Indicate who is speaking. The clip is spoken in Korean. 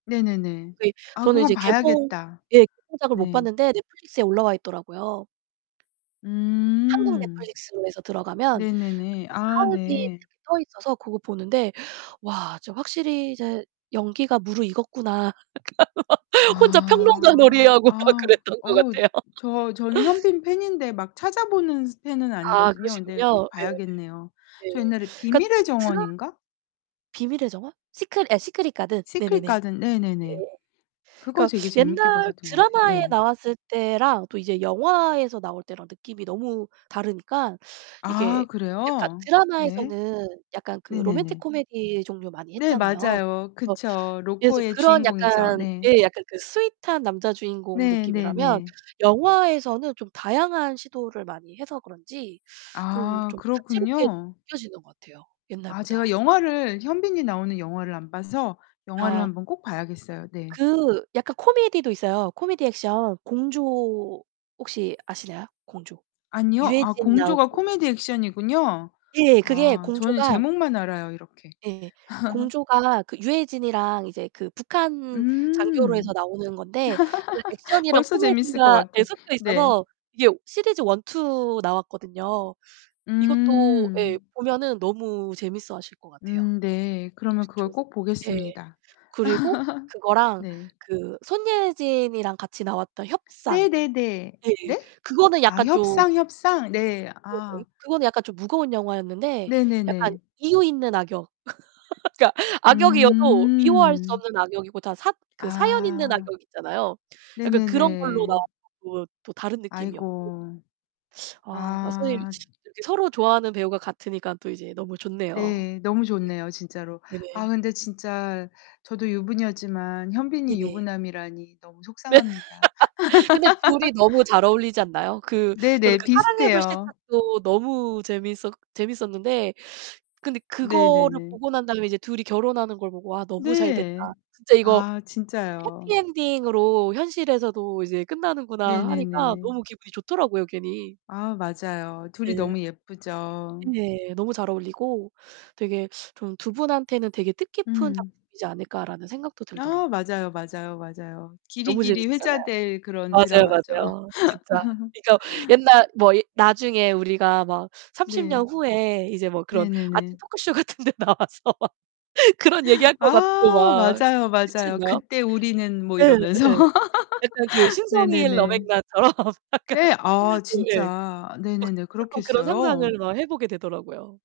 Speaker 1: 네네네.
Speaker 2: 그 이
Speaker 1: 아
Speaker 2: 저는
Speaker 1: 그건
Speaker 2: 이제 개봉
Speaker 1: 봐야겠다.
Speaker 2: 예 개봉작을 못
Speaker 1: 네.
Speaker 2: 봤는데 Netflix에 올라와 있더라고요. 한국
Speaker 1: 음.
Speaker 2: Netflix로 해서 들어가면 그
Speaker 1: 네네네. 아
Speaker 2: 하얼빈
Speaker 1: 네.
Speaker 2: 떠 있어서 그거 보는데 '와 진짜 확실히 이제 연기가 무르익었구나.' 막 혼자 평론가
Speaker 1: 아.
Speaker 2: 놀이하고 막
Speaker 1: 아.
Speaker 2: 그랬던 것
Speaker 1: 어우.
Speaker 2: 같아요.
Speaker 1: 저 저는 현빈 팬인데 막 찾아보는 스 팬은
Speaker 2: 아.
Speaker 1: 아니거든요. 근데
Speaker 2: 그러시군요.
Speaker 1: 꼭 봐야겠네요.
Speaker 2: 예예예.
Speaker 1: 저
Speaker 2: 예.
Speaker 1: 옛날에
Speaker 2: 그러니까
Speaker 1: 비밀의
Speaker 2: [unintelligible]
Speaker 1: 정원인가?
Speaker 2: 비밀의 정원? 시크릿 예 시크릿 가든
Speaker 1: 시크릿
Speaker 2: 네네네.
Speaker 1: 가든 네네네.
Speaker 2: 예예.
Speaker 1: 그거
Speaker 2: 그니까
Speaker 1: 되게 재밌게
Speaker 2: 옛날
Speaker 1: 봤었던 것 같아요.
Speaker 2: 드라마에
Speaker 1: 네.
Speaker 2: 나왔을 때랑 또 이제 영화에서 나올 때랑 느낌이 너무 다르니까 이게
Speaker 1: 아
Speaker 2: 약간
Speaker 1: 그래요? 네.
Speaker 2: 드라마에서는 약간 그 로맨틱
Speaker 1: 네네네.
Speaker 2: 코미디 종류 많이
Speaker 1: 네,
Speaker 2: 했잖아요.
Speaker 1: 맞아요.
Speaker 2: 그래서
Speaker 1: 그쵸.
Speaker 2: 예
Speaker 1: 로코의
Speaker 2: 그런
Speaker 1: 주인공이죠.
Speaker 2: 약간
Speaker 1: 네.
Speaker 2: 예 약간 그 스윗한 남자 주인공
Speaker 1: 네
Speaker 2: 느낌이라면
Speaker 1: 네네.
Speaker 2: 영화에서는 좀 다양한 시도를 많이 해서 그런지 좀
Speaker 1: 아.
Speaker 2: 좀 다채롭게
Speaker 1: 그렇군요.
Speaker 2: 느껴지는 것 같아요,
Speaker 1: 아 제가
Speaker 2: 옛날보다. 예.
Speaker 1: 영화를 현빈이 나오는 영화를 영화를
Speaker 2: 아.
Speaker 1: 한번 꼭 봐야겠어요. 네.
Speaker 2: 그 약간 코미디도 있어요. 코미디 액션 공조 혹시 아시나요 공조?
Speaker 1: 아니요. 아
Speaker 2: 유해진
Speaker 1: 공조가
Speaker 2: 나오고
Speaker 1: 코미디 액션이군요.
Speaker 2: 예, 그게
Speaker 1: 아. 저는
Speaker 2: 공조가
Speaker 1: 제목만 알아요, 이렇게.
Speaker 2: 예예. 공조가 그 유해진이랑 이제 그 북한 장교로 해서
Speaker 1: 음.
Speaker 2: 나오는 건데 약간 액션이랑
Speaker 1: 벌써 재밌을 것
Speaker 2: 코미디가 예
Speaker 1: 같아. 네.
Speaker 2: 섞여있어서 이게 시리즈 1, 2 나왔거든요. 이것도 예
Speaker 1: 음.
Speaker 2: 보면은 너무 재밌어 하실 것 같아요.
Speaker 1: 음 네. 그러면 그걸
Speaker 2: [unintelligible]
Speaker 1: 꼭
Speaker 2: 예.
Speaker 1: 보겠습니다.
Speaker 2: 그리고 그거랑
Speaker 1: 네.
Speaker 2: 그 손예진이랑 같이 나왔던 협상.
Speaker 1: 네네네.
Speaker 2: 예예.
Speaker 1: 네?
Speaker 2: 그거는
Speaker 1: 아
Speaker 2: 약간 좀
Speaker 1: 협상 협상. 네.
Speaker 2: 예예.
Speaker 1: 아.
Speaker 2: 그건 약간 좀 무거운 영화였는데 약간
Speaker 1: 네네네.
Speaker 2: 이유 있는 악역 그러니까 악역이어도 미워할 수
Speaker 1: 음.
Speaker 2: 없는 악역이고 다 사 그 사연 있는
Speaker 1: 아.
Speaker 2: 악역이 있잖아요. 약간 그런 걸로
Speaker 1: 네네네.
Speaker 2: 나왔고 또 다른 느낌이었고
Speaker 1: 아이고.
Speaker 2: 아. 선생님
Speaker 1: 아.
Speaker 2: 이렇게 서로 좋아하는 배우가 같으니까 또 이제 너무 좋네요.
Speaker 1: 네. 너무 좋네요, 진짜로.
Speaker 2: 네.
Speaker 1: 아
Speaker 2: 네네.
Speaker 1: 근데 진짜 저도 유부녀지만 현빈이
Speaker 2: 네네.
Speaker 1: 유부남이라니 너무
Speaker 2: 네.
Speaker 1: 속상합니다.
Speaker 2: 근데 둘이 너무 잘 어울리지 않나요? 그 저는
Speaker 1: 네네.
Speaker 2: 그 사랑의
Speaker 1: 비슷해요.
Speaker 2: 불시착도 너무 재밌었 재밌었는데 근데 그거를
Speaker 1: 네네네.
Speaker 2: 보고 난 다음에 이제 둘이 결혼하는 걸 보고 '와, 너무 잘 됐다.
Speaker 1: 네.
Speaker 2: 진짜 이거
Speaker 1: 아
Speaker 2: 해피
Speaker 1: 진짜요.
Speaker 2: 엔딩으로 현실에서도 이제 끝나는구나.' 하니까
Speaker 1: 네네네.
Speaker 2: 너무 기분이 좋더라고요, 괜히.
Speaker 1: 아 맞아요. 둘이
Speaker 2: 네.
Speaker 1: 너무 예쁘죠.
Speaker 2: 네. 너무 잘 어울리고 되게 좀 '2 분한테는 되게 뜻깊은
Speaker 1: 음.
Speaker 2: 작품이지 않을까.'라는 생각도 들더라고.
Speaker 1: 아 맞아요, 맞아요, 맞아요.
Speaker 2: 너무
Speaker 1: 길이길이
Speaker 2: 재밌었잖아요.
Speaker 1: 회자될 그런
Speaker 2: 맞아요,
Speaker 1: 드라마죠.
Speaker 2: 맞아요. 진짜. 그니까 옛날 뭐 이 나중에 우리가 막 30
Speaker 1: 네.
Speaker 2: 년 후에 이제 뭐 그런 아침
Speaker 1: 네네네.
Speaker 2: 토크쇼 같은 데 나와서 막 그런 얘기 할 것
Speaker 1: 아.
Speaker 2: 같고 막 그
Speaker 1: 맞아요,
Speaker 2: 그치
Speaker 1: 맞아요.
Speaker 2: 않나요?
Speaker 1: '그때 우리는' 뭐
Speaker 2: 예
Speaker 1: 이러면서.
Speaker 2: 예. 약간 그 신성일,
Speaker 1: 네네네.
Speaker 2: 엄앵란 처럼 약간
Speaker 1: 네. 아
Speaker 2: 예.
Speaker 1: 진짜.
Speaker 2: 막
Speaker 1: 네네네.
Speaker 2: 자꾸 그런
Speaker 1: 그렇겠어요.
Speaker 2: 상상을 막 해보게 되더라고요.